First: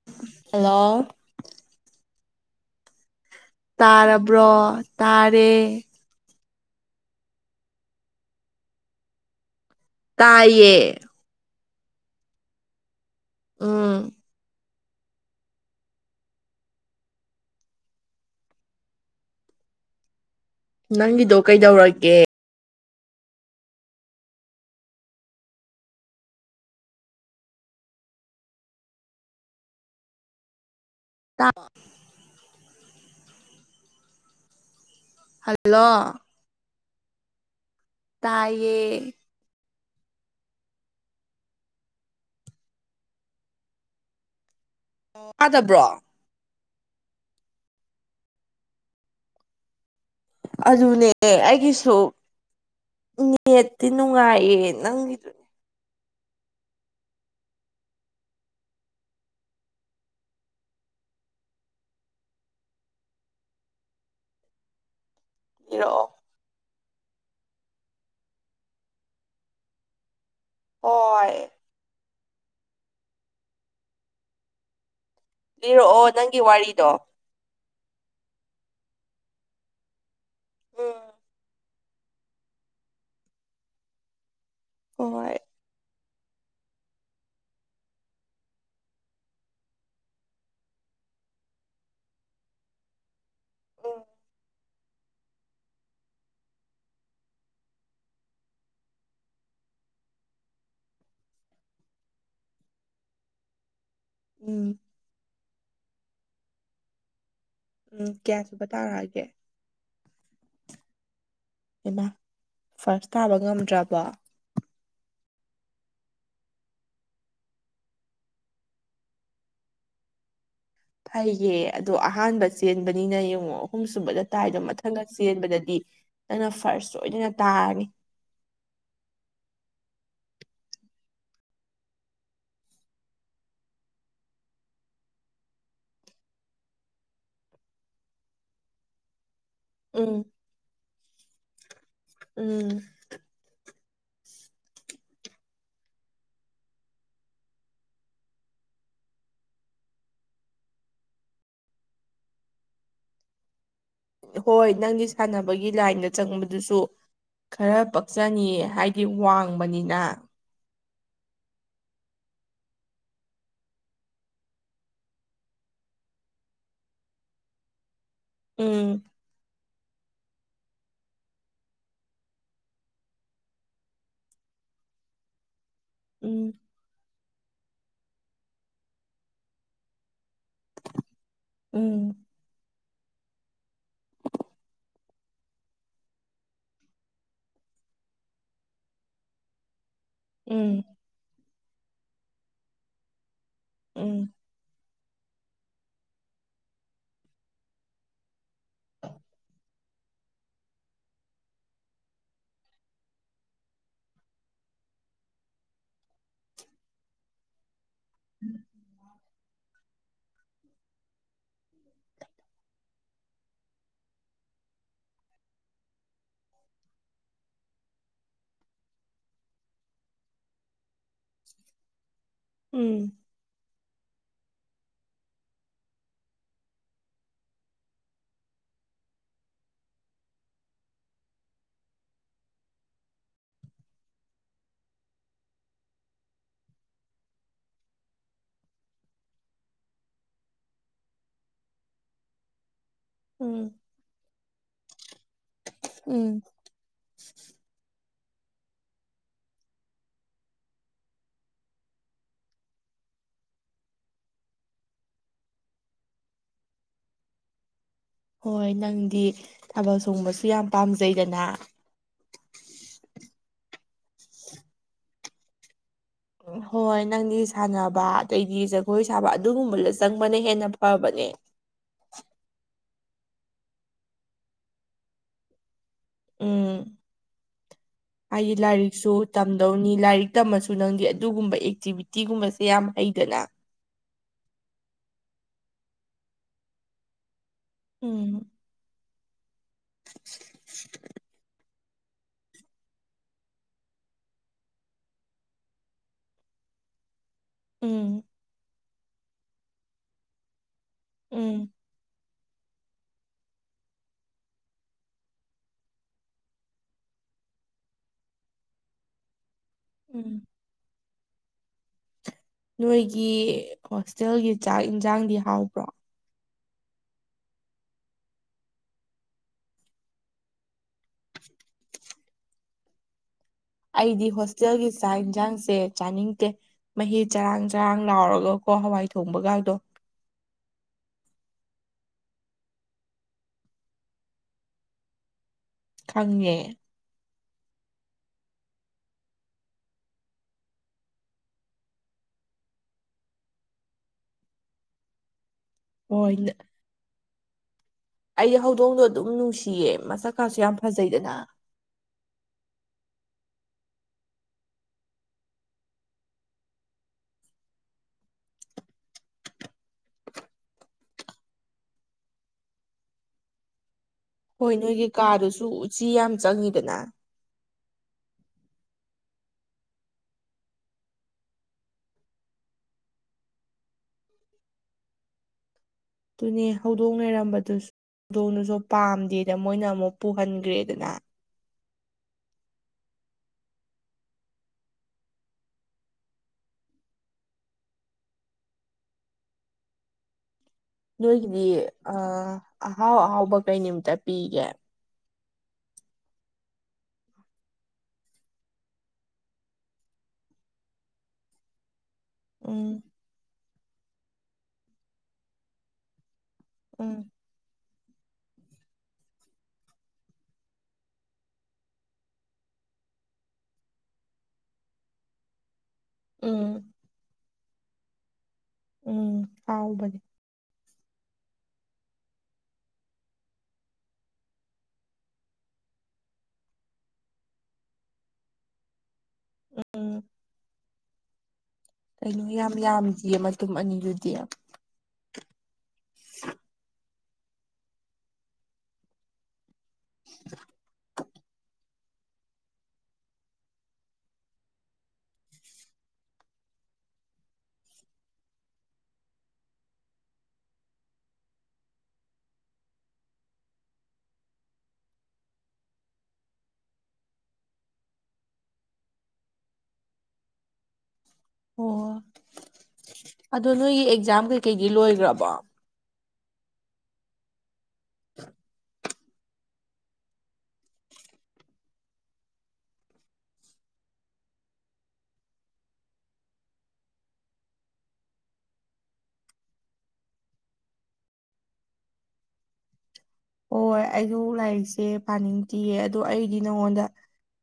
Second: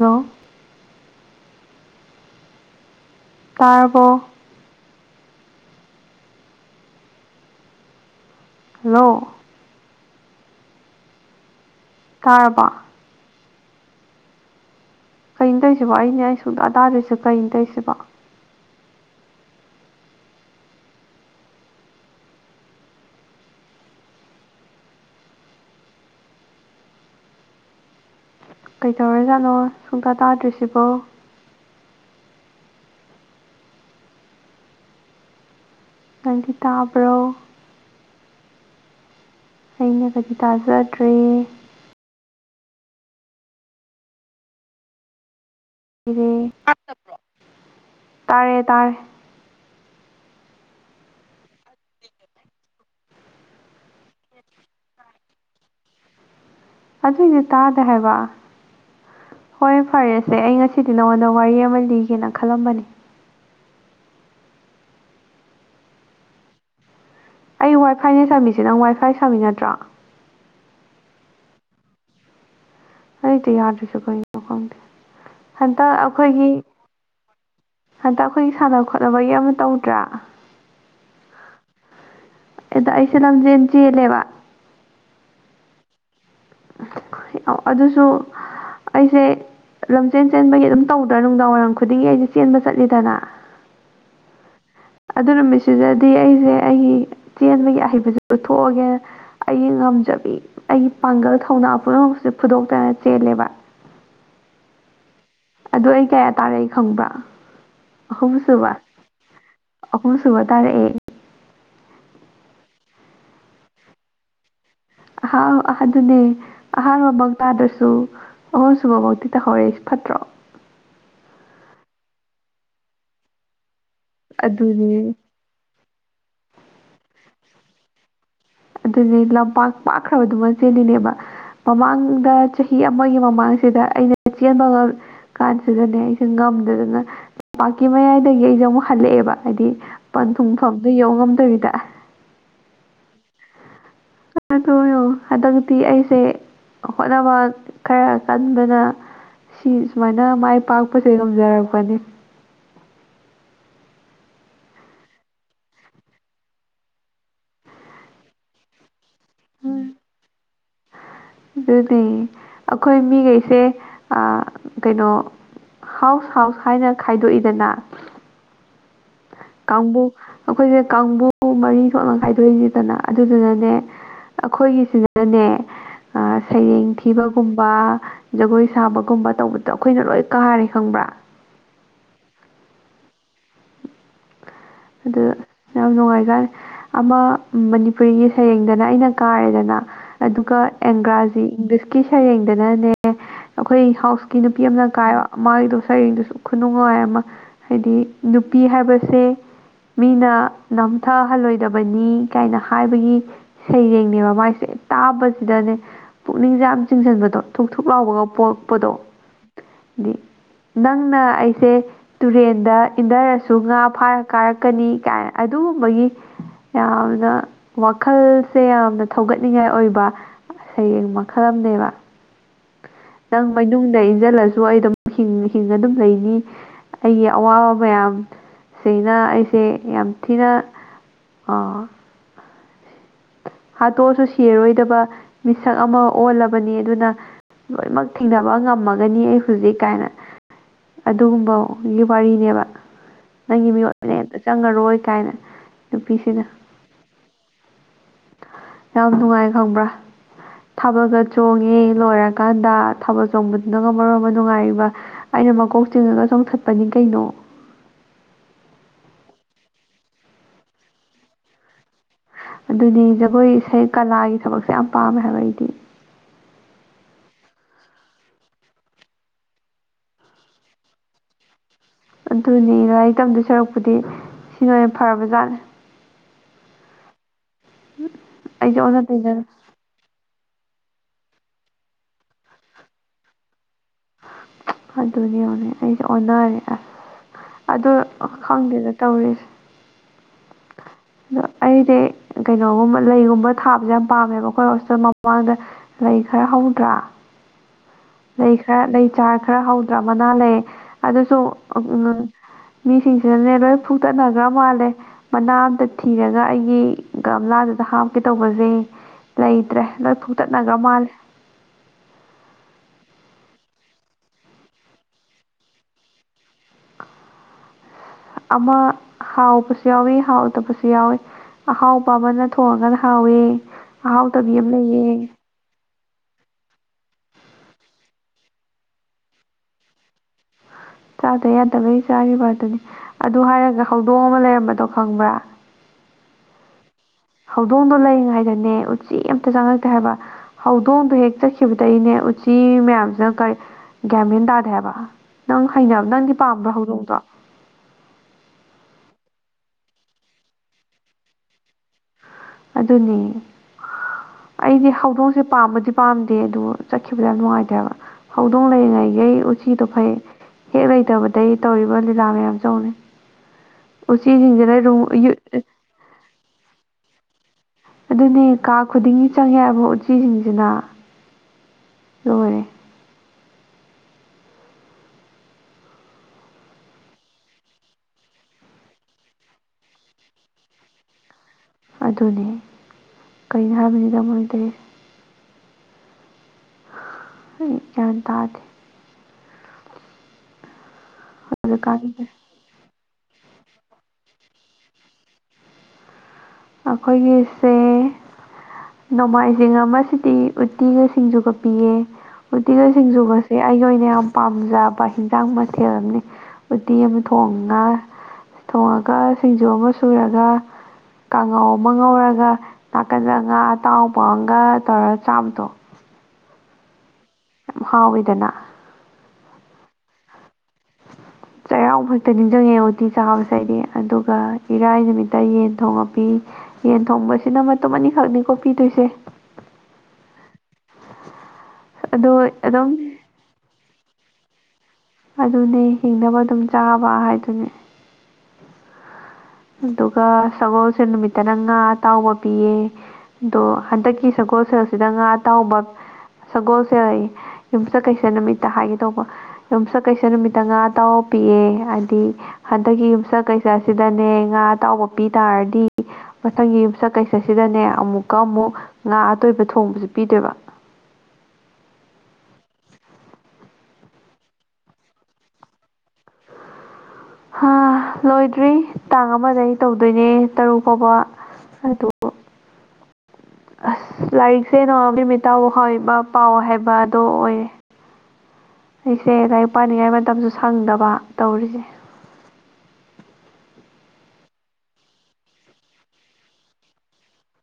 Hello hello ꯇꯥꯔꯕꯣ ꯇꯥꯔꯕ꯭ꯔꯣ ꯇꯥꯔꯦ ꯍꯜꯂꯣ ꯇꯥꯏꯌꯦ ꯇꯥꯔꯕꯣ ꯎꯝ ꯀꯩꯅꯣ ꯇꯧꯁꯤꯕꯣ ꯑꯩꯅꯦ ꯑꯩ ꯁꯨꯡꯗꯥ ꯇꯥꯗꯔꯤꯁꯦ ꯀꯩꯅꯣ ꯇꯧꯁꯤꯕ ꯅꯪꯒꯤꯗꯣ ꯀꯩꯗꯧꯔꯒꯦ ꯀꯩꯗꯧꯔꯦꯖꯥꯠꯅꯣ ꯁꯨꯡꯇꯥ ꯇꯥꯗ꯭ꯔꯤꯁꯤꯕꯣ ꯇꯕꯣ ꯍꯜꯂꯣ ꯅꯪꯗꯤ ꯇꯥꯕ꯭ꯔꯣ ꯇꯥꯏꯌꯦ ꯑꯩꯅ ꯀꯥꯗꯤ ꯇꯥꯖꯗ꯭ꯔꯦ ꯇꯥꯗꯕ꯭ꯔꯣ [unintelligible] ꯇꯥꯔꯦ ꯇꯥꯔꯦ ꯑꯗꯨꯅꯦ ꯑꯩꯒꯤꯁꯨ ꯅꯦꯠ ꯅꯨꯡꯉꯥꯏꯌꯦ ꯅꯪ ꯑꯗꯨꯏꯖꯨ ꯇꯥꯗꯦ ꯍꯥꯏꯕ ꯍꯣꯏ ꯐꯔꯦꯁꯦ ꯑꯩ ꯉꯁꯤꯗꯤ ꯅꯉꯣꯟꯗ ꯋꯥꯔꯤ ꯑꯃ ꯂꯤꯒꯦꯅ ꯈꯜꯂꯝꯕꯅꯦ ꯂꯤꯔꯛꯑꯣ ꯑꯩ ꯋꯥꯏ ꯐꯥꯏꯅꯦ ꯁꯥꯃꯤꯁꯦ ꯅꯪ ꯋꯥꯏ ꯐꯥꯏ ꯁꯥꯃꯤ ꯅꯠꯇ꯭ꯔꯣ ꯍꯣꯏ ꯑꯩꯗꯤ ꯌꯥꯗ꯭ꯔꯁꯨ ꯀꯔꯤꯅꯣ ꯈꯪꯗꯦ ꯍꯟꯗꯛ ꯂꯤꯔꯛꯑꯣ ꯅꯪꯒꯤ ꯑꯩꯈꯣꯏꯒꯤ ꯋꯥꯔꯤꯗꯣ ꯍꯟꯗꯛ ꯑꯩꯈꯣꯏꯒꯤ ꯁꯥꯟꯅ ꯈꯣꯠꯅꯕꯒꯤ ꯑꯃ ꯇꯧꯗ꯭ꯔꯥ ꯎꯝ ꯑꯗꯥ ꯑꯩꯁꯦ ꯂꯝꯖꯦꯜ ꯆꯦꯜꯂꯦꯕ ꯍꯣꯏ ꯑꯗꯨꯁꯨ ꯑꯩꯁꯦ ꯂꯝꯖꯦꯟ ꯆꯦꯟꯕꯒꯤ ꯑꯗꯨꯝ ꯇꯧꯗ꯭ꯔ ꯅꯨꯡꯗꯥꯡꯋꯥꯏꯔꯝ ꯈꯨꯗꯤꯡꯒꯤ ꯑꯩꯁꯦ ꯆꯦꯟꯕ ꯆꯠꯂꯤꯗꯅ ꯎꯝ ꯑꯗꯨ ꯅꯨꯃꯤꯠꯁꯤꯗꯗꯤ ꯑꯩꯁꯦ ꯑꯩꯒꯤ ꯆꯦꯟꯕꯒꯤ ꯑꯍꯩꯕꯁꯦ ꯎꯠꯊꯣꯛꯑꯒꯦ ꯑꯩꯒꯤ ꯉꯝꯖꯕꯤ ꯑꯩꯒꯤ ꯄꯥꯡꯒꯜ ꯊꯧꯅꯥ ꯄꯨꯝꯅꯃꯛꯁꯦ ꯐꯨꯗꯣꯛꯇꯅ ꯆꯦꯜꯂꯦꯕ꯫ ꯎꯝ ꯑꯗꯨ ꯑꯩ ꯀꯌꯥ ꯇꯥꯔꯛꯏ ꯈꯪꯕ꯭ꯔꯥ꯫ ꯎꯝ ꯀꯌꯥ ꯁꯨꯕ ꯇꯥꯔꯛꯑꯒꯦ ꯑꯍꯨꯝꯁꯨꯕ-ꯑꯍꯨꯝꯁꯨꯕ ꯇꯔꯛꯑꯦ꯫ ꯏꯃꯥ ꯐꯥꯔꯁ ꯇꯥꯕ ꯉꯝꯗ꯭ꯔꯕꯣ꯫ ꯑꯍꯥ ꯑꯗꯨꯅꯦ ꯑꯍꯥꯟꯕ ꯁꯨꯕ ꯇꯥꯗ꯭ꯔꯁꯨ ꯑꯍꯨꯝꯁꯨꯨꯕ ꯃꯨꯛꯇꯤ ꯇꯥꯍꯧꯔꯦ ꯐꯠꯇ꯭ꯔꯣ꯫ ꯐꯩꯌꯦ ꯑꯗꯣ ꯑꯍꯥꯟꯕ ꯆꯦꯟꯕꯅꯤꯅ ꯌꯦꯡꯉꯣ꯫ ꯑꯍꯨꯝꯁꯨꯨꯕꯗ ꯇꯥꯏꯗꯣ ꯃꯊꯪꯒ ꯑꯗꯨꯅꯦ ꯆꯦꯟꯕꯗꯗꯤ ꯅꯪꯅ ꯐꯥꯔꯁ ꯁꯣꯏꯗꯅ ꯇꯥꯔꯅꯤ꯫ ꯑꯗꯨꯅꯦ ꯂꯝꯄꯥꯛ ꯄꯥꯛꯈ꯭ꯔꯕꯗꯨꯃꯥ ꯆꯦꯜꯂꯤꯅꯦꯕ꯫ ꯃꯃꯥꯡꯗ ꯆꯍꯤ ꯑꯃꯒꯤ ꯃꯃꯥꯡꯁꯤꯗ ꯑꯩꯅ ꯆꯦꯟꯕ꯫ ꯀꯥꯟꯁꯤꯗꯅꯦ ꯑꯩꯁꯦ ꯉꯝꯗꯗꯅ ꯇꯝꯄꯥꯛꯀꯤ ꯃꯌꯥꯏꯗꯒꯤ ꯑꯩꯁꯦ ꯑꯃꯨꯛ ꯍꯜꯂꯛꯑꯦꯕ꯫ ꯍꯥꯏꯗꯤ ꯎꯝ ꯄꯟꯊꯨꯡꯐꯝꯗꯣ ꯌꯧ ꯉꯝꯗꯕꯤ꯫ ꯎꯝ꯫ ꯇꯧꯌꯣ [inaudible] ꯍꯟꯗꯛꯇꯤ ꯑꯩꯁꯦ꯫ ꯍꯣꯠꯅꯕ ꯈꯔ ꯀꯟꯕꯗ꯫ ꯁꯤ ꯁꯨꯃꯥꯏꯅ ꯃꯥꯏ ꯄꯥꯛꯄꯁꯦ ꯉꯝꯖꯔꯛꯄꯅꯤ꯫ ꯍꯣꯏ ꯅꯪꯗꯤ ꯁꯥꯟꯅꯕꯒꯤ ꯂꯥꯏꯟꯗ ꯆꯪꯕꯗꯨꯁꯨ ꯈꯔ ꯄꯛꯆꯅꯤꯌꯦ ꯍꯥꯏ꯫ ꯕꯗꯤ ꯎꯝ. ꯋꯥꯡꯕꯅꯤꯅ꯫ ꯑꯗꯨꯅꯦ ꯑꯩꯈꯣꯏ ꯃꯤꯈꯩꯁꯦ ꯀꯩꯅꯣ꯫ ꯍꯥꯎꯁ-ꯍꯥꯎꯁ ꯍꯥꯏꯅ ꯈꯥꯏꯗꯣꯛꯏꯗꯅ꯫ ꯎꯝ꯫ ꯀꯥꯡꯕꯨ ꯑꯩꯈꯣꯏꯁꯦ ꯀꯥꯡꯕꯨ ꯃꯔꯤ ꯊꯣꯛꯅ ꯈꯥꯏꯗꯣꯛꯏꯁꯤꯗꯅ ꯑꯗꯨꯗꯨꯅꯅꯦ꯫ ꯑꯩꯈꯣꯏꯒꯤꯁꯤꯅꯅꯦ꯫ ꯎꯝ ꯁꯩꯔꯦꯡ ꯊꯤꯕꯒꯨꯝꯕ ꯖꯒꯣꯏ ꯁꯥꯕꯒꯨꯝꯕ ꯇꯧꯕꯗꯣ ꯑꯩꯈꯣꯏꯅ ꯂꯣꯏ꯫ ꯀꯥꯔꯦ ꯈꯪꯕ꯭ꯔ꯫ ꯎꯝ ꯑꯗꯨ ꯌꯥꯝ ꯅꯨꯡꯉꯥꯏꯖꯠꯅꯤ ꯑꯃ ꯃꯅꯤꯄꯨꯔꯤꯒꯤ ꯁꯩꯔꯦꯡꯗꯅ ꯑꯩꯅ ꯀꯥꯔꯦꯗꯅ꯫ ꯑꯗꯨꯒ ꯎꯝ ꯑꯦꯡꯒ꯭ꯔꯥꯖꯤ ꯏꯪꯂꯤꯁꯀꯤ ꯁꯩꯔꯦꯡꯗꯅꯅꯦ ꯑꯩꯈꯣꯏ ꯎꯝ ꯍꯥꯎꯁꯀꯤ ꯅꯨꯄꯤ ꯑꯃꯅ꯫ ꯀꯥꯏꯕ ꯃꯥꯒꯤꯗꯣ ꯁꯩꯔꯦꯡꯗꯨꯁꯨ ꯈꯨꯅꯨꯡꯉꯥꯏ ꯑꯃ ꯍꯥꯏꯗꯤ ꯅꯨꯄꯤ ꯍꯥꯏꯕꯁꯦ꯫ ꯃꯤꯅ ꯅꯝꯊꯍꯜꯂꯣꯏꯗꯕꯅꯤ ꯀꯥꯏꯅ ꯍꯥꯏꯕꯒꯤ ꯁꯩꯔꯦꯡꯅꯦꯕ ꯃꯥꯏꯁꯦ꯫ ꯇꯥꯕꯁꯤꯗꯅꯦ ꯄꯨꯛꯅꯤꯡꯁꯦ ꯌꯥꯝ ꯆꯤꯡꯁꯤꯟꯕꯗꯣ ꯊꯨꯛ-ꯊꯨꯛ ꯂꯥꯎꯕꯒ ꯄꯣꯛꯄꯗꯣ꯫ ꯅꯪꯅ ꯑꯩꯁꯦ ꯇꯨꯔꯦꯟꯗ ꯏꯟꯊꯔꯁꯨ ꯉꯥ ꯐꯥꯔꯛ꯫ ꯀꯥꯔꯛꯀꯅꯤ ꯀꯥꯏꯅ ꯑꯗꯨꯒꯨꯝꯕꯒꯤ꯫ ꯌꯥꯝꯅ ꯋꯥꯈꯜꯁꯦ ꯌꯥꯝꯅ ꯊꯧꯒꯠꯅꯤꯡꯉꯥꯏ ꯑꯣꯏꯕ꯫ ꯁꯩꯔꯦꯡ ꯃꯈꯜ ꯑꯃꯅꯦꯕ ꯎꯝ ꯅꯪ ꯃꯩꯅꯨꯡ꯫ ꯗ ꯏꯟꯁꯤꯜꯂꯁꯨ ꯑꯩ ꯑꯗꯨꯝ ꯍꯤꯡ-ꯍꯤꯡꯉ ꯑꯗꯨꯝ ꯂꯩꯅꯤ ꯑꯩꯒꯤ ꯑꯋꯥꯕ ꯃꯌꯥꯝ꯫ ꯁꯩꯔꯦꯡ ꯑꯩꯁꯦ ꯌꯥꯝ ꯊꯤꯅ ꯑꯥ꯫ ꯍꯥꯠꯇꯣꯛꯑꯁꯨ ꯁꯤꯔꯣꯏꯗꯕ ꯃꯤꯁꯛ ꯑꯃ ꯑꯣꯜꯂꯕꯅꯤ ꯑꯗꯨꯅ꯫ ꯂꯣꯏꯅꯃꯛ ꯊꯦꯡꯅꯕ ꯉꯝꯃꯒꯅꯤ ꯑꯩ ꯍꯧꯖꯤꯛ ꯀꯥꯏꯅ꯫ ꯑꯗꯨꯒꯨꯝꯕꯒꯤ ꯋꯥꯔꯤꯅꯦꯕ꯫ ꯅꯪꯒꯤ ꯎꯝ ꯃꯤꯑꯣꯠ-ꯃꯤꯅꯩ ꯑꯃꯇ ꯆꯪꯉꯔꯣꯏ ꯀꯥꯏꯅ꯫ ꯎꯝ꯫ ꯅꯨꯄꯤꯁꯤꯅ ꯌꯥꯝ ꯅꯨꯡꯉꯥꯏ ꯈꯪꯕ꯭ꯔꯥ꯫ ꯊꯥꯕꯜꯒ ꯆꯣꯡꯉꯦ ꯂꯣꯏꯔꯀꯥꯟꯗ ꯊꯥꯕꯜ ꯆꯣꯡꯕꯗꯨꯅꯒ ꯃꯔꯣꯟ ꯑꯃ ꯅꯨꯡꯉꯥꯏꯔꯤꯕ꯫ ꯑꯩꯅ ꯃꯀꯣꯛ ꯆꯤꯡꯉꯒ ꯆꯣꯡꯊꯠꯄꯅꯤ ꯀꯩꯅꯣ꯫ ꯍꯣꯏ ꯅꯪꯗꯤ ꯊꯥꯕꯜ ꯆꯣꯡꯕꯁꯨ ꯌꯥꯝ ꯄꯥꯝꯖꯩꯗꯅ꯫ ꯑꯗꯨꯅꯤ ꯖꯒꯣꯏ ꯏꯁꯩ ꯀꯥꯂꯥꯒꯤ ꯊꯕꯛꯁꯦ ꯌꯥꯝ ꯄꯥꯝꯃꯦ ꯍꯥꯏꯕ ꯑꯩꯗꯤ꯫ ꯍꯣꯏ ꯅꯪꯗꯤ ꯁꯥꯟꯅꯕ ꯑꯗꯩꯗꯤ ꯖꯒꯣꯏ ꯁꯥꯕ ꯑꯗꯨꯒꯨꯝꯕꯗ ꯆꯪꯕꯅ ꯍꯦꯟꯅ ꯐꯕꯅꯦ꯫ [inaudible] ꯑꯗꯨꯅꯤ ꯂꯥꯏꯔꯤꯛ ꯇꯝꯗꯣ ꯁꯔꯨꯛꯄꯨꯗꯤ ꯁꯤꯅ ꯑꯣꯏꯅ ꯐꯔꯕꯖꯥꯠꯅꯦ꯫ ꯎꯝ ꯑꯩꯒꯤ ꯑꯩꯁꯦ ꯑꯣꯟꯅ ꯂꯥꯏꯔꯤꯛꯁꯨ ꯇꯩꯅꯔꯦ ꯇꯝꯗꯧꯅꯤ ꯂꯥꯏꯔꯤꯛ꯫ ꯇꯝꯃꯁꯨ ꯅꯪꯗꯤ ꯑꯗꯨꯒꯨꯝꯕ ꯑꯦꯛꯇꯤꯚꯤꯇꯤꯒꯨꯝꯕꯁꯦ ꯌꯥꯝ ꯍꯩꯗꯅ꯫ ꯑꯗꯨꯅꯦꯕ ꯑꯩꯁꯦ ꯑꯣꯟꯅꯔꯦ ꯑꯁ ꯑꯗꯨ ꯎꯝ ꯈꯪꯗꯦꯗ꯫ ꯇꯧꯔꯦ ꯑꯗꯣ ꯑꯩꯗꯤ ꯀꯩꯅꯣꯒꯨꯝꯕ ꯂꯩꯒꯨꯝꯕ ꯊꯥꯕꯁꯦ ꯌꯥꯝ ꯄꯥꯝꯃꯦꯕ ꯑꯩꯈꯣꯏ ꯍꯣꯁꯇꯦꯜ ꯃꯃꯥꯡꯗ ꯂꯩ ꯈꯔ ꯍꯧꯗ꯭ꯔ ꯎꯝ ꯂꯩ ꯈꯔ ꯂꯩ ꯆꯥꯔ ꯈꯔ ꯍꯧꯗ꯭ꯔꯥ ꯃꯅꯥ ꯂꯩ ꯑꯗꯨꯁꯨ ꯎꯝ ꯃꯤꯁꯤꯡꯁꯤꯅꯅꯦ ꯂꯣꯏ ꯐꯨꯛꯇꯠꯅꯈ꯭ꯔ ꯃꯥꯜꯂꯦ ꯃꯅꯥ ꯑꯃꯇ ꯊꯤꯔꯒ ꯑꯩꯒꯤ ꯀꯪꯂꯒꯝꯂꯥꯗꯨꯗ ꯍꯥꯞꯀꯦ ꯇꯧꯕꯁꯦ ꯂꯩꯇ꯭ꯔꯦ ꯂꯣꯏ ꯎꯝ ꯐꯨꯛꯇꯠꯅꯈ꯭ꯔ ꯃꯥꯜꯂꯦ ꯑꯩꯈꯣꯏꯒꯤ ꯍꯣꯁꯇꯦꯜꯒꯤ ꯆꯥꯛ ꯌꯦꯟꯁꯥꯡꯗꯤ ꯍꯥꯎꯕ꯭ꯔꯣ ꯑꯃ ꯍꯥꯎꯕꯁꯨ ꯌꯥꯎꯋꯤ ꯍꯥꯎꯗꯕꯁꯨ ꯌꯥꯎꯋꯤ ꯑꯍꯥꯎꯕ ꯑꯃꯅ ꯊꯣꯛꯣꯡꯑꯒ ꯍꯥꯎꯋꯦ ꯑꯩꯗꯤ ꯍꯣꯁꯇꯦꯜꯒꯤ ꯆꯥꯛ ꯌꯦꯟꯁꯥꯡꯁꯦ ꯆꯥꯅꯤꯡꯗꯦ ꯃꯍꯤ ꯆꯔꯥꯡ ꯆꯔꯥꯡ ꯂꯥꯎꯔꯒꯀꯣ ꯍꯋꯥꯏ ꯊꯣꯡꯕꯒꯗꯣ ꯆꯥꯗ ꯌꯥꯗꯕꯒꯤ ꯆꯥꯔꯤꯕ ꯑꯗꯨꯅꯤ ꯑꯗꯨ ꯍꯥꯏꯔꯒ ꯍꯧꯗꯣꯡ ꯑꯃ ꯂꯩꯔꯝꯕꯗꯣ ꯈꯪꯕ꯭ꯔꯥ ꯈꯪꯉꯦ ꯍꯧꯗꯣꯡꯗꯣ ꯂꯩꯔꯤꯉꯥꯏꯗꯅꯦ ꯎꯆꯦꯛ ꯑꯃꯝꯇ ꯆꯪꯉꯛꯇꯦ ꯍꯥꯏꯕ ꯍꯧꯗꯣꯡꯗꯣ ꯍꯦꯛ ꯆꯠꯈꯤꯕꯗ ꯑꯩꯅꯦ ꯎꯆꯤ ꯃꯌꯥꯝꯁꯤꯅ ꯀꯔꯤ ꯒ꯭ꯌꯥꯟ ꯃꯦꯟ ꯇꯥꯗꯦꯕ ꯅꯪ ꯍꯩꯅꯕ ꯅꯪꯒꯤ ꯍꯣꯏ ꯄꯥꯝꯕ ꯍꯧꯗꯣꯡꯗꯣ ꯑꯩꯗꯤ ꯍꯧꯗꯣꯡꯗꯣ ꯑꯗꯨꯝ ꯅꯨꯡꯁꯤꯌꯦ ꯃꯁꯛ ꯀꯥꯁꯨ ꯌꯥꯝ ꯐꯖꯩꯗꯅ ꯑꯗꯨꯅꯤ ꯑꯩꯗꯤ ꯍꯧꯗꯣꯡꯁꯦ ꯄꯥꯝꯕꯗꯤ ꯄꯥꯝꯗꯦ ꯑꯗꯨ ꯆꯠꯈꯤꯕꯗ ꯌꯥꯝ ꯅꯨꯡꯉꯥꯏꯇꯦ ꯍꯥꯏꯕ ꯍꯧꯗꯣꯡ ꯂꯩꯔꯤꯉꯩꯒꯩ ꯎꯆꯤꯗꯣ ꯐꯩ ꯍꯦꯛ ꯂꯩꯇꯕꯗꯩ ꯇꯧꯔꯤꯕ ꯂꯤꯂꯥ ꯃꯌꯥꯝꯁꯦ ꯌꯦꯡꯎꯅꯦ ꯎ ꯍꯣꯏ ꯎꯆꯤꯁꯤꯡꯁꯤꯅ ꯔꯨꯝ ꯅꯣꯏꯒꯤ ꯌꯨ ꯀꯥꯗꯨꯁꯨ ꯎꯆꯤ ꯌꯥꯝ ꯆꯪꯉꯤꯗꯅ ꯑꯗꯨꯅꯦ ꯀꯥ ꯈꯨꯗꯤꯡꯒꯤ ꯆꯪꯉꯦ ꯍꯥꯏꯕ ꯎꯆꯤꯁꯤꯡꯁꯤꯅ [unintelligible] ꯑꯗꯨꯅꯦ ꯍꯧꯗꯣꯡ ꯂꯩꯔꯝꯕꯗꯨꯁꯨ ꯗꯣꯡꯗꯨꯁꯨ ꯄꯥꯝꯗꯦꯗ ꯃꯣꯏꯅ ꯑꯃꯨꯛ ꯄꯨꯍꯟꯒꯔ꯭ꯦ ꯗꯅ ꯑꯗꯨꯅꯦ ꯀꯩꯅꯣ ꯍꯥꯏꯕꯅꯤꯗꯥ ꯃꯣꯏ ꯇꯧꯏ ꯒꯌ꯭ꯥꯟ ꯇꯥꯗꯦ ꯅꯣꯏꯒꯤꯗꯤ ꯑꯍꯥꯎ ꯑꯍꯥꯎꯕ ꯀꯩ ꯅꯨꯃꯤꯠꯇ ꯄꯤꯒꯦ ꯑꯩꯈꯣꯏꯒꯤꯁꯦ ꯅꯣꯡꯃꯥꯏꯖꯤꯡ ꯑꯃꯁꯤꯗꯤ ꯎꯇꯤꯒ ꯁꯤꯡꯖꯨꯒ ꯄꯤꯌꯦ ꯎꯝ ꯎꯇꯤꯒ ꯁꯤꯡꯖꯨꯒꯁꯦ ꯑꯩꯒꯤ ꯑꯣꯏꯅ ꯌꯥꯝ ꯄꯥꯝꯖꯕ ꯍꯤꯟꯖꯥꯡ ꯃꯊꯦꯜ ꯑꯃꯅꯤ ꯎꯇꯤ ꯎꯝ ꯑꯃ ꯊꯣꯡꯉ ꯊꯣꯉꯒ ꯁꯤꯡꯖꯨ ꯑꯃ ꯁꯨꯔꯒ ꯀꯥꯡꯉꯧ ꯑꯃ ꯉꯧꯔꯒ ꯅꯥꯀꯟꯗ ꯉꯥ ꯑꯇꯥꯎꯕ ꯑꯃꯒ ꯇꯧꯔꯒ ꯆꯥꯕꯗꯣ ꯎꯝ ꯌꯥꯝ ꯍꯥꯎꯋꯤꯗꯅ ꯎꯝ ꯇꯥꯎꯕꯅꯦ ꯆꯩꯔꯥꯎ ꯈꯛꯇ ꯅꯤꯡꯖꯪꯉꯦ ꯎꯇꯤ ꯆꯥꯕꯁꯦ ꯑꯩꯗꯤ ꯑꯗꯨꯒ ꯏꯔꯥꯏ ꯅꯨꯃꯤꯠꯇ ꯌꯦꯟ ꯊꯣꯡꯉ ꯄꯤ꯫ ꯌꯦꯟ ꯊꯣꯡꯕꯁꯤꯅ ꯃꯇꯨꯝ ꯑꯅꯤꯈꯛꯅꯤꯀꯣ ꯄꯤꯗꯣꯏꯁꯦ ꯎꯝ ꯑꯗꯣ ꯀꯩꯅꯣ ꯌꯥꯝ ꯑꯗꯨꯝ ꯌꯥꯝꯗꯤꯌꯦ ꯃꯇꯨꯝ ꯑꯅꯤꯗꯨꯗꯤ ꯑꯗꯨꯅꯦ ꯍꯤꯡꯅꯕ ꯑꯗꯨꯝ ꯆꯥꯕ ꯍꯥꯏꯗꯨꯅꯦ ꯑꯗꯨꯒ ꯁꯒꯣꯜꯁꯦꯜ ꯅꯨꯃꯤꯠꯇꯅ ꯉꯥ ꯑꯇꯥꯎꯕ ꯄꯤꯌꯦ ꯑꯗꯣ ꯍꯟꯗꯛꯀꯤ ꯁꯒꯣꯜꯁꯦꯜꯁꯤꯗ ꯉꯥ ꯑꯇꯥꯎꯕ ꯇꯥꯎ ꯁꯒꯣꯜꯁꯦꯜ ꯑꯌꯦ ꯌꯨꯝꯁꯀꯩꯁ ꯅꯨꯃꯤꯠꯇ ꯍꯥꯏꯒꯦ ꯇꯧꯕ ꯌꯨꯝꯁꯀꯩꯁ ꯅꯨꯃꯤꯠꯇ ꯉꯥꯇꯥꯎ ꯄꯤꯌꯦ ꯍꯥꯏꯗꯤ ꯍꯟꯗꯛꯀꯤ ꯌꯨꯝꯁ ꯀꯩꯁꯁꯤꯗꯅꯦ ꯉꯥ ꯑꯇꯥꯎꯕ ꯄꯤ ꯇꯥꯔꯗꯤ ꯃꯊꯪꯒꯤ ꯌꯨꯝꯁꯀꯩꯁ ꯁꯤꯗꯅꯦ ꯑꯃꯨꯛꯀ ꯑꯃꯨꯛ ꯉꯥ ꯑꯇꯣꯏꯕ ꯊꯣꯡꯕꯁꯨ ꯄꯤꯗꯣꯏꯕ [unintelligible] ꯑꯣ ꯑꯗꯣ ꯅꯣꯏꯒꯤ ꯑꯦꯛꯖꯥꯝ ꯀꯩꯀꯩꯒꯤ ꯂꯣꯏꯒꯔ꯭ ꯕꯣ ꯍꯥ ꯂꯣꯏꯗ꯭ꯔꯤ ꯇꯥꯡ ꯑꯃꯗꯩꯩ ꯇꯧꯗꯣꯏꯅꯦ ꯇꯔꯨꯛ ꯐꯥꯎꯕ ꯑꯗꯨ ꯑꯁ ꯂꯥꯏꯔꯤꯛꯁꯦ ꯅꯣꯡꯉꯥꯟꯕꯗꯒꯤ ꯅꯨꯃꯤꯠ ꯇꯥꯕꯨꯛ ꯄꯥꯎ ꯍꯥꯏꯕꯗꯣ ꯑꯣꯏꯌꯦ ꯑꯩꯁꯦ ꯂꯥꯏꯔꯤꯛ ꯄꯥꯅꯤꯡꯉꯥꯏ ꯃꯇꯝꯁꯨ ꯁꯪꯗꯕ ꯇꯧꯔꯤꯁꯦ ꯍꯣꯏ ꯑꯩꯁꯨ ꯂꯥꯏꯔꯤꯛꯁꯦ ꯄꯥꯅꯤꯡꯗꯤꯌꯦ ꯑꯗꯣ ꯑꯩꯗꯤ ꯅꯉꯣꯟꯗ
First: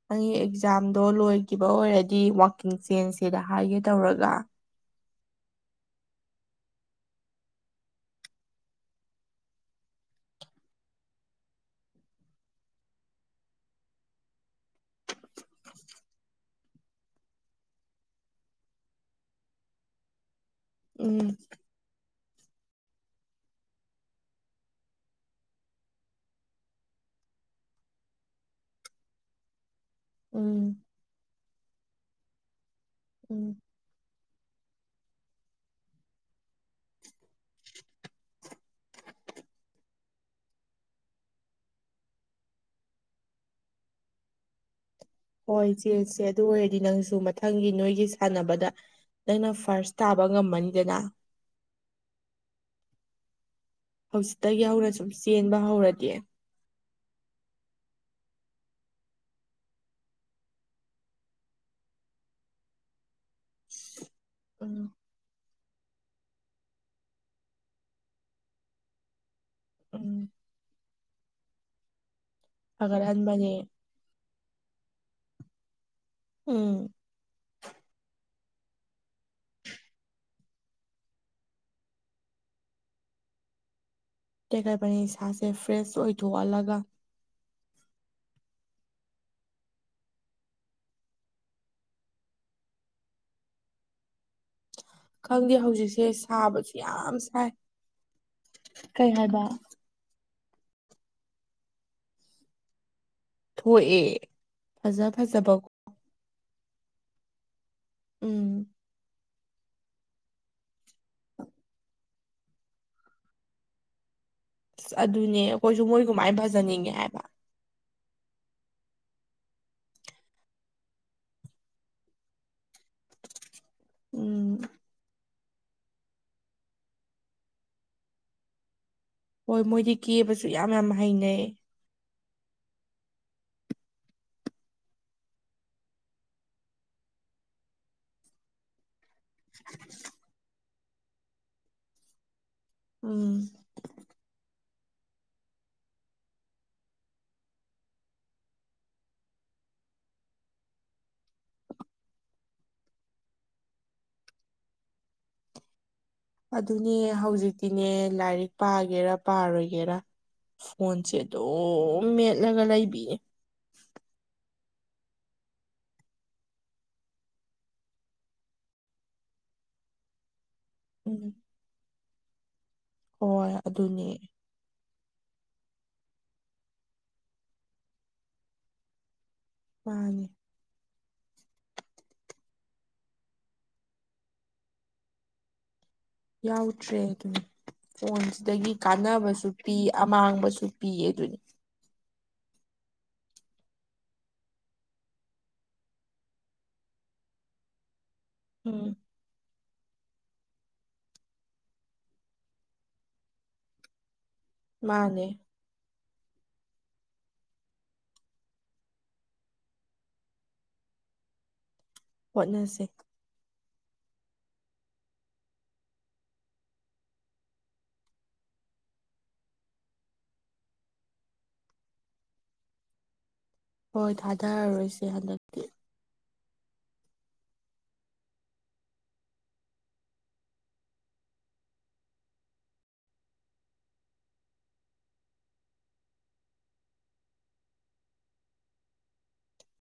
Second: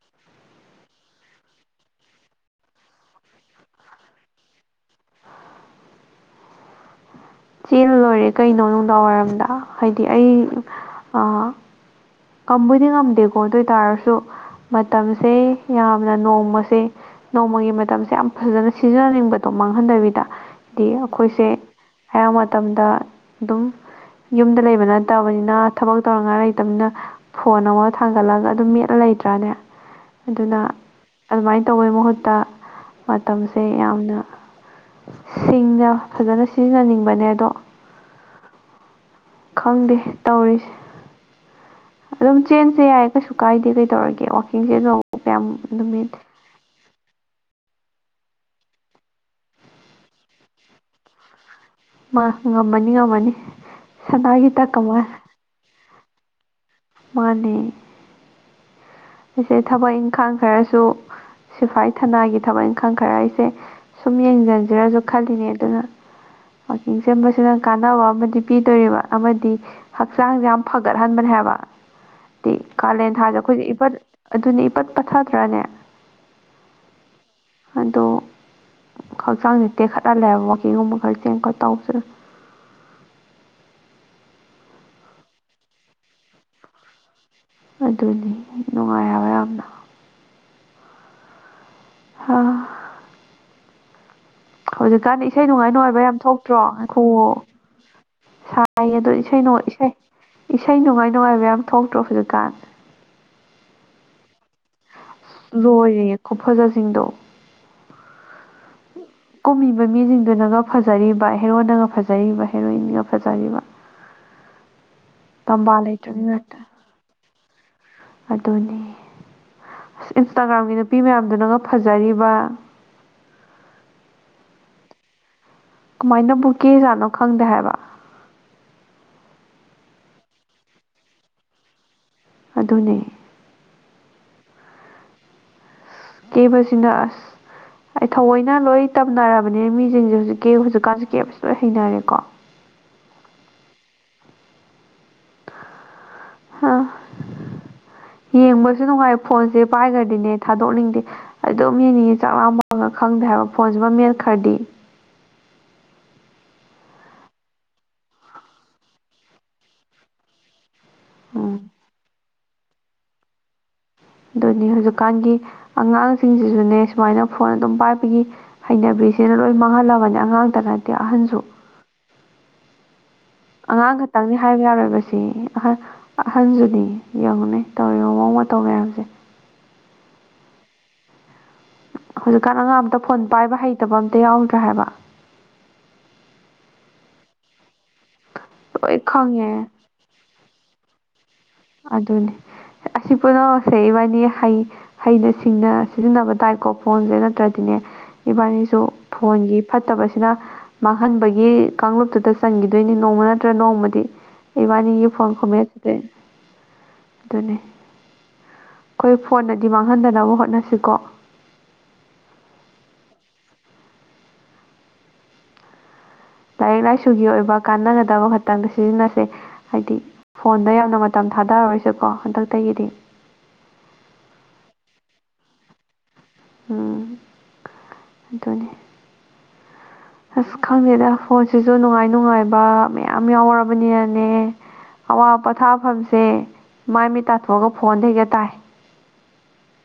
ꯅꯪꯒꯤ ꯑꯦꯛꯖꯥꯝꯗꯣ ꯂꯣꯏꯈꯤꯕ ꯑꯣꯏꯔꯗꯤ ꯋꯥꯀꯤꯡ ꯆꯦꯟꯁꯤꯗ ꯍꯥꯏꯒꯦ ꯇꯧꯔꯒ ꯆꯦꯜꯂ ꯂꯣꯏꯔꯦ ꯀꯩꯅꯣ ꯅꯨꯡꯗꯥꯡꯋꯥꯏꯔꯝꯗ ꯍꯥꯏꯗꯤ ꯑꯩ ꯀꯝꯕꯨꯗꯤ ꯉꯝꯗꯦꯀꯣ ꯑꯗꯣꯏ ꯇꯥꯔꯁꯨ ꯃꯇꯝꯁꯦ ꯌꯥꯝꯅ ꯅꯣꯡꯃꯁꯦ ꯅꯣꯡꯃꯒꯤ ꯃꯇꯝꯁꯦ ꯌꯥꯝ ꯐꯖꯅ ꯁꯤꯖꯤꯟꯅꯅꯤꯡꯕꯗꯣ ꯃꯥꯡꯍꯟꯗꯕꯤꯗ ꯗꯤ ꯎꯝ ꯑꯩꯈꯣꯏꯁꯦ ꯑꯌꯥꯝ ꯃꯇꯝꯗ ꯑꯗꯨꯝ ꯌꯨꯝꯗ ꯂꯩꯕ ꯅꯠꯇꯕꯅꯤꯅ ꯊꯕꯛ ꯇꯧꯅꯉꯥꯏ ꯂꯩꯇꯕꯅꯤꯅ ꯐꯣꯟ ꯑꯃ ꯊꯥꯡꯒꯠꯂꯒ ꯑꯗꯨꯝ ꯃꯦꯠꯂ ꯂꯩꯇ꯭ꯔꯥꯅꯦ ꯑꯗꯨꯅ ꯎꯝ ꯑꯗꯨꯃꯥꯏꯅ ꯇꯧꯕꯩ ꯃꯍꯨꯠꯇ ꯎꯝ ꯃꯇꯝꯁꯦ ꯌꯥꯝꯅ ꯁꯤꯡꯅ ꯐꯖꯅ ꯁꯤꯖꯤꯟꯅꯅꯤꯡꯕꯅꯦ ꯑꯗꯣ ꯈꯪꯗꯦ ꯇꯧꯔꯤꯁꯦ ꯑꯗꯨꯝ ꯆꯦꯟꯁꯦ ꯌꯥꯏ ꯀꯩꯁꯨ ꯀꯥꯏꯗꯦ ꯀꯩ ꯇꯧꯔꯒꯦ ꯋꯥꯀꯤꯡꯁꯦ ꯑꯗꯨ ꯍꯣꯏ ꯆꯦꯡꯁꯦ ꯑꯗꯨ ꯑꯣꯏꯔꯗꯤ ꯅꯪꯁꯨ ꯃꯊꯪꯒꯤ ꯅꯣꯏꯒꯤ ꯒꯤ ꯁꯥꯟꯅꯕꯗ ꯅꯪꯅ ꯐꯥꯔꯁ ꯇꯥꯕ ꯉꯝꯃꯅꯤꯗꯅ ꯃꯥ ꯉꯝꯃꯅꯤ ꯉꯝꯃꯅꯤ ꯁꯅꯥꯒꯤ ꯍꯧꯖꯤꯛꯇꯒꯤ ꯇꯛ ꯍꯧꯅ ꯑꯃ ꯁꯨꯝ ꯆꯦꯟꯕ ꯍꯧꯔꯗꯤ ꯃꯥꯅꯦ ꯑꯩꯁꯦ ꯊꯕꯛ ꯏꯪꯈꯥꯡ ꯈꯔꯁꯨ ꯁꯤꯐꯥꯏ ꯊꯅꯥꯒꯤ ꯊꯕꯛ ꯏꯪꯈꯥꯡ ꯈꯔ ꯑꯩꯁꯦ ꯁꯨꯝ ꯎꯝ ꯌꯦꯡꯖꯟꯁꯤꯔꯁꯨ ꯈꯜꯂꯤꯅꯦ ꯑꯗꯨꯅ ꯋꯥꯛꯀꯤꯡ ꯁꯦꯝꯕꯁꯤꯅ ꯀꯥꯟꯅꯕ ꯑꯃꯗꯤ ꯄꯤꯗꯣꯔꯤꯕ ꯑꯃꯗꯤ ꯎꯝ ꯍꯛꯆꯥꯡꯁꯦ ꯌꯥꯝ ꯐꯒꯠꯍꯟꯕꯅꯦ ꯍꯥꯏꯕꯗꯤ ꯀꯥꯂꯦꯟ ꯊꯥꯁꯦ ꯐꯒꯠꯍꯟꯕꯅꯦ ꯑꯩꯈꯣꯏꯁꯦ ꯏꯐꯠ ꯑꯗꯨꯅꯦ ꯏꯄꯠ ꯄꯠꯊꯥꯗ꯭ꯔꯥꯅꯦ ꯎꯝ ꯑꯗꯣ ꯍꯛꯆꯥꯡꯁꯦ ꯇꯦꯛꯈꯠꯍꯜꯂꯦꯕ ꯋꯥꯛꯀꯤꯡꯒꯨꯝꯕ ꯈꯔ ꯆꯦꯡ ꯈꯔ ꯇꯧꯕꯁꯤꯗ [inaudible] ꯇꯦꯀꯔꯄꯅꯤ ꯁꯥꯥꯁꯦ ꯐ꯭ꯔꯦꯁ ꯑꯣꯏꯊꯣꯛ ꯑꯂꯒ ꯑꯗꯨꯅꯤ ꯅꯨꯡꯉꯥꯏꯕ ꯌꯥꯝꯅ ꯑ ꯍꯧꯖꯤꯛꯀꯥꯟ ꯏꯁꯩ ꯈꯪꯗꯦ ꯅꯨꯡꯉꯥꯏ ꯅꯨꯡꯉꯥꯏꯕ ꯍꯧꯖꯤꯛꯁꯦ ꯌꯥꯝ ꯊꯣꯛꯇ꯭ꯔꯣ ꯁꯥꯕꯁꯨ ꯑꯩꯈꯨ ꯌꯥꯝ ꯁꯥꯏ ꯁꯥꯏ ꯑꯗꯣ ꯀꯩ ꯍꯥꯏꯕ ꯏꯁꯩꯅꯣ ꯏꯁꯩ ꯏꯁꯩ ꯅꯨꯡꯉꯥꯏ ꯅꯨꯡꯉꯥꯏꯕ ꯌꯥꯝ ꯊꯣꯛꯇ꯭ꯔꯣ ꯍꯧꯖꯤꯛꯀꯥꯟ ꯊꯣꯛꯑꯦ ꯐꯖ ꯐꯖꯕꯀꯣ ꯂꯣꯏꯔꯦ ꯈꯨꯐꯖꯁꯤꯡꯗꯣ ꯎꯝ ꯀꯨꯝꯃꯤꯕ ꯃꯤꯁꯤꯡꯗꯨꯅꯒ ꯐꯖꯔꯤꯕ ꯍꯦꯔꯣꯅꯒ ꯐꯖꯔꯤꯕ ꯍꯦꯔꯣꯏꯟꯒ ꯐꯖꯔꯤꯕ ꯑꯁ ꯑꯗꯨꯅꯦ ꯇꯝꯕꯥ ꯑꯩꯈꯣꯏꯁꯨ ꯃꯣꯏ ꯀꯃꯥꯏꯅ ꯐꯖꯅꯤꯡꯉꯦ ꯍꯥꯏꯕ ꯑꯗꯨꯅꯦ ꯑꯁ ꯏꯟꯁꯇꯥꯒ꯭ꯔꯥꯝꯒꯤ ꯅꯨꯄꯤ ꯃꯌꯥꯝꯗꯨꯅꯒ ꯐꯖꯔꯤꯕ ꯎꯝ ꯀꯃꯥꯏꯅꯕꯨ ꯀꯦꯖꯥꯠꯅꯣ ꯈꯪꯗꯦ ꯍꯥꯏꯕ ꯍꯣꯏ ꯃꯣꯏꯗꯤ ꯀꯦꯕꯁꯨ ꯌꯥꯝ ꯌꯥꯝ ꯍꯩꯅꯩ ꯑꯗꯨꯅꯦ ꯀꯦꯕꯁꯤꯅ ꯑꯁ ꯑꯩ ꯊꯑꯣꯏꯅ ꯂꯣꯏ ꯇꯝꯅꯔꯕꯅꯦ ꯃꯤꯁꯤꯡꯁꯦ ꯍꯧꯖꯤꯛ ꯀꯦ ꯍꯧꯖꯤꯛ ꯀꯀꯥꯁꯦ ꯀꯦꯞꯁꯦ ꯂꯣꯏ ꯍꯩꯅꯔꯦꯀꯣ ꯎꯝ ꯍꯥ [unintelligible] ꯌꯦꯡꯕꯁꯨ ꯅꯨꯡꯉꯥꯏ ꯐꯣꯟꯁꯦ ꯄꯥꯏꯈ꯭ꯔꯗꯤꯅꯦ ꯊꯥꯗꯣꯛꯅꯤꯡꯗꯦ ꯑꯗꯨꯝ ꯌꯦꯡꯅꯤꯡꯉꯤ ꯆꯥꯛ ꯂꯥꯃꯒ ꯈꯪꯗꯦ ꯍꯥꯏ ꯐꯣꯟꯖꯕ ꯃꯦꯠ ꯈꯔꯗꯤ ꯑꯗꯨꯅꯦ ꯍꯧꯖꯤꯛꯇꯤꯅꯦ ꯂꯥꯏꯔꯤꯛ ꯄꯥꯒꯦꯔꯥ ꯄꯥꯔꯣꯏꯒꯦꯔꯥ ꯐꯣꯟꯁꯦ ꯎꯝ ꯑꯗꯨꯝ ꯃꯦꯠꯂꯒ ꯂꯩꯕꯤꯌꯦ ꯑꯗꯨꯅꯤ ꯍꯧꯖꯤꯛꯀꯥꯟꯗꯤ ꯑꯉꯥꯡꯁꯤꯡꯁꯤꯁꯨꯅꯦ ꯁꯨꯃꯥꯏꯅ ꯐꯣꯟ ꯑꯗꯨꯝ ꯄꯥꯏꯕꯒꯤ ꯍꯩꯅꯕꯤꯁꯤꯅ ꯂꯣꯏ ꯃꯥꯡꯍꯜꯂꯕꯅꯤ ꯑꯉꯥꯡꯇ ꯅꯠꯇꯦ ꯎꯝ ꯑꯍꯟꯁꯨ ꯍꯣꯏ ꯑꯉꯥꯡ ꯑꯗꯨꯅꯦ ꯈꯛꯇꯪꯅꯤ ꯍꯥꯏꯕ ꯌꯥꯔꯣꯏꯕ ꯑꯍꯟ ꯑꯍꯟꯖꯨꯅꯤ ꯌꯦꯡꯉꯨꯅꯦ ꯇꯧꯔꯤꯕ ꯃꯑꯣꯡ ꯃꯇꯧ ꯃꯌꯥꯝꯁꯦ ꯃꯅꯤ ꯍꯧꯖꯤꯛꯀꯥꯟ ꯑꯉꯥꯡ ꯑꯝꯇ ꯐꯣꯟ ꯄꯥꯏꯕ ꯍꯩꯇꯕ ꯑꯝꯇ ꯌꯥꯎꯗ꯭ꯔꯦ ꯍꯥꯏꯕ ꯌꯥꯎꯗ꯭ꯔꯦ ꯑꯗꯨꯝ ꯐꯣꯟꯁꯤꯗꯒꯤ ꯂꯣꯏ ꯀꯥꯟꯅꯕꯁꯨ ꯈꯪꯉꯦ ꯄꯤ ꯑꯃꯥꯡꯕꯁꯨ ꯄꯤꯌꯦ ꯗꯨꯅꯤ ꯑꯗꯨꯅꯤ ꯑꯁꯤ ꯄꯨꯝꯅꯃꯛꯁꯦ ꯏꯕꯥꯅꯤ ꯍꯩ ꯍꯩꯅ ꯁꯤꯡꯅ ꯁꯤꯖꯤꯟꯅꯕ ꯇꯥꯏꯀꯣ ꯐꯣꯟꯁꯦ ꯅꯠꯇ꯭ꯔꯗꯤꯅꯦ ꯏꯕꯥꯅꯤꯁꯨ ꯎꯝ ꯐꯣꯟꯒꯤ ꯐꯠꯇꯕꯁꯤꯅ ꯃꯥꯡꯍꯟꯕꯒꯤ ꯀꯥꯡꯂꯨꯞꯇꯨꯗ ꯆꯟꯈꯤꯗꯣꯏꯅꯤ ꯅꯣꯡꯃ ꯅꯠꯇ꯭ꯔ ꯅꯣꯡꯃꯗꯤ ꯏꯕꯥꯅꯤꯒꯤ ꯃꯥꯅꯦ ꯐꯣꯟ ꯈꯨꯃꯦꯠꯁꯦ ꯑꯗꯨꯅꯤ ꯑꯩꯈꯣꯏ ꯐꯣꯟꯅꯗꯤ ꯃꯥꯡꯍꯟꯗꯅꯕ ꯍꯣꯠꯅꯁꯤꯀꯣ ꯍꯣꯠꯅꯁꯤ ꯂꯥꯏꯔꯤꯛ ꯂꯥꯏꯁꯨꯒꯤ ꯑꯣꯏꯕ ꯀꯥꯟꯅꯒꯗꯕ ꯈꯇꯪꯗ ꯁꯤꯖꯤꯟꯅꯁꯦ ꯍꯥꯏꯗꯤ ꯐꯣꯟꯗ ꯌꯥꯝꯅ ꯃꯇꯝ ꯊꯥꯗꯔꯔꯣꯏꯁꯦꯀꯣ ꯍꯟꯗꯛꯇꯒꯤꯗꯤ ꯍꯣꯏ ꯊꯥꯗꯔꯔꯣꯏꯁꯦ ꯍꯟꯗꯛꯇꯤ ꯎꯝ ꯑꯗꯨꯅꯦ ꯑꯁ ꯈꯪꯗꯦꯗ ꯐꯣꯟꯁꯤꯁꯨ ꯅꯨꯡꯉꯥꯏ ꯅꯨꯡꯉꯥꯏꯕ ꯃꯌꯥꯝ ꯌꯥꯎꯔꯕꯅꯤꯅꯅꯦ ꯑꯋꯥ ꯄꯣꯊꯥꯐꯝꯁꯦ ꯃꯥꯏ ꯃꯤꯠ ꯇꯥꯊꯣꯛꯑꯒ ꯐꯣꯟꯗ ꯍꯦꯛꯇ ꯇꯥꯏ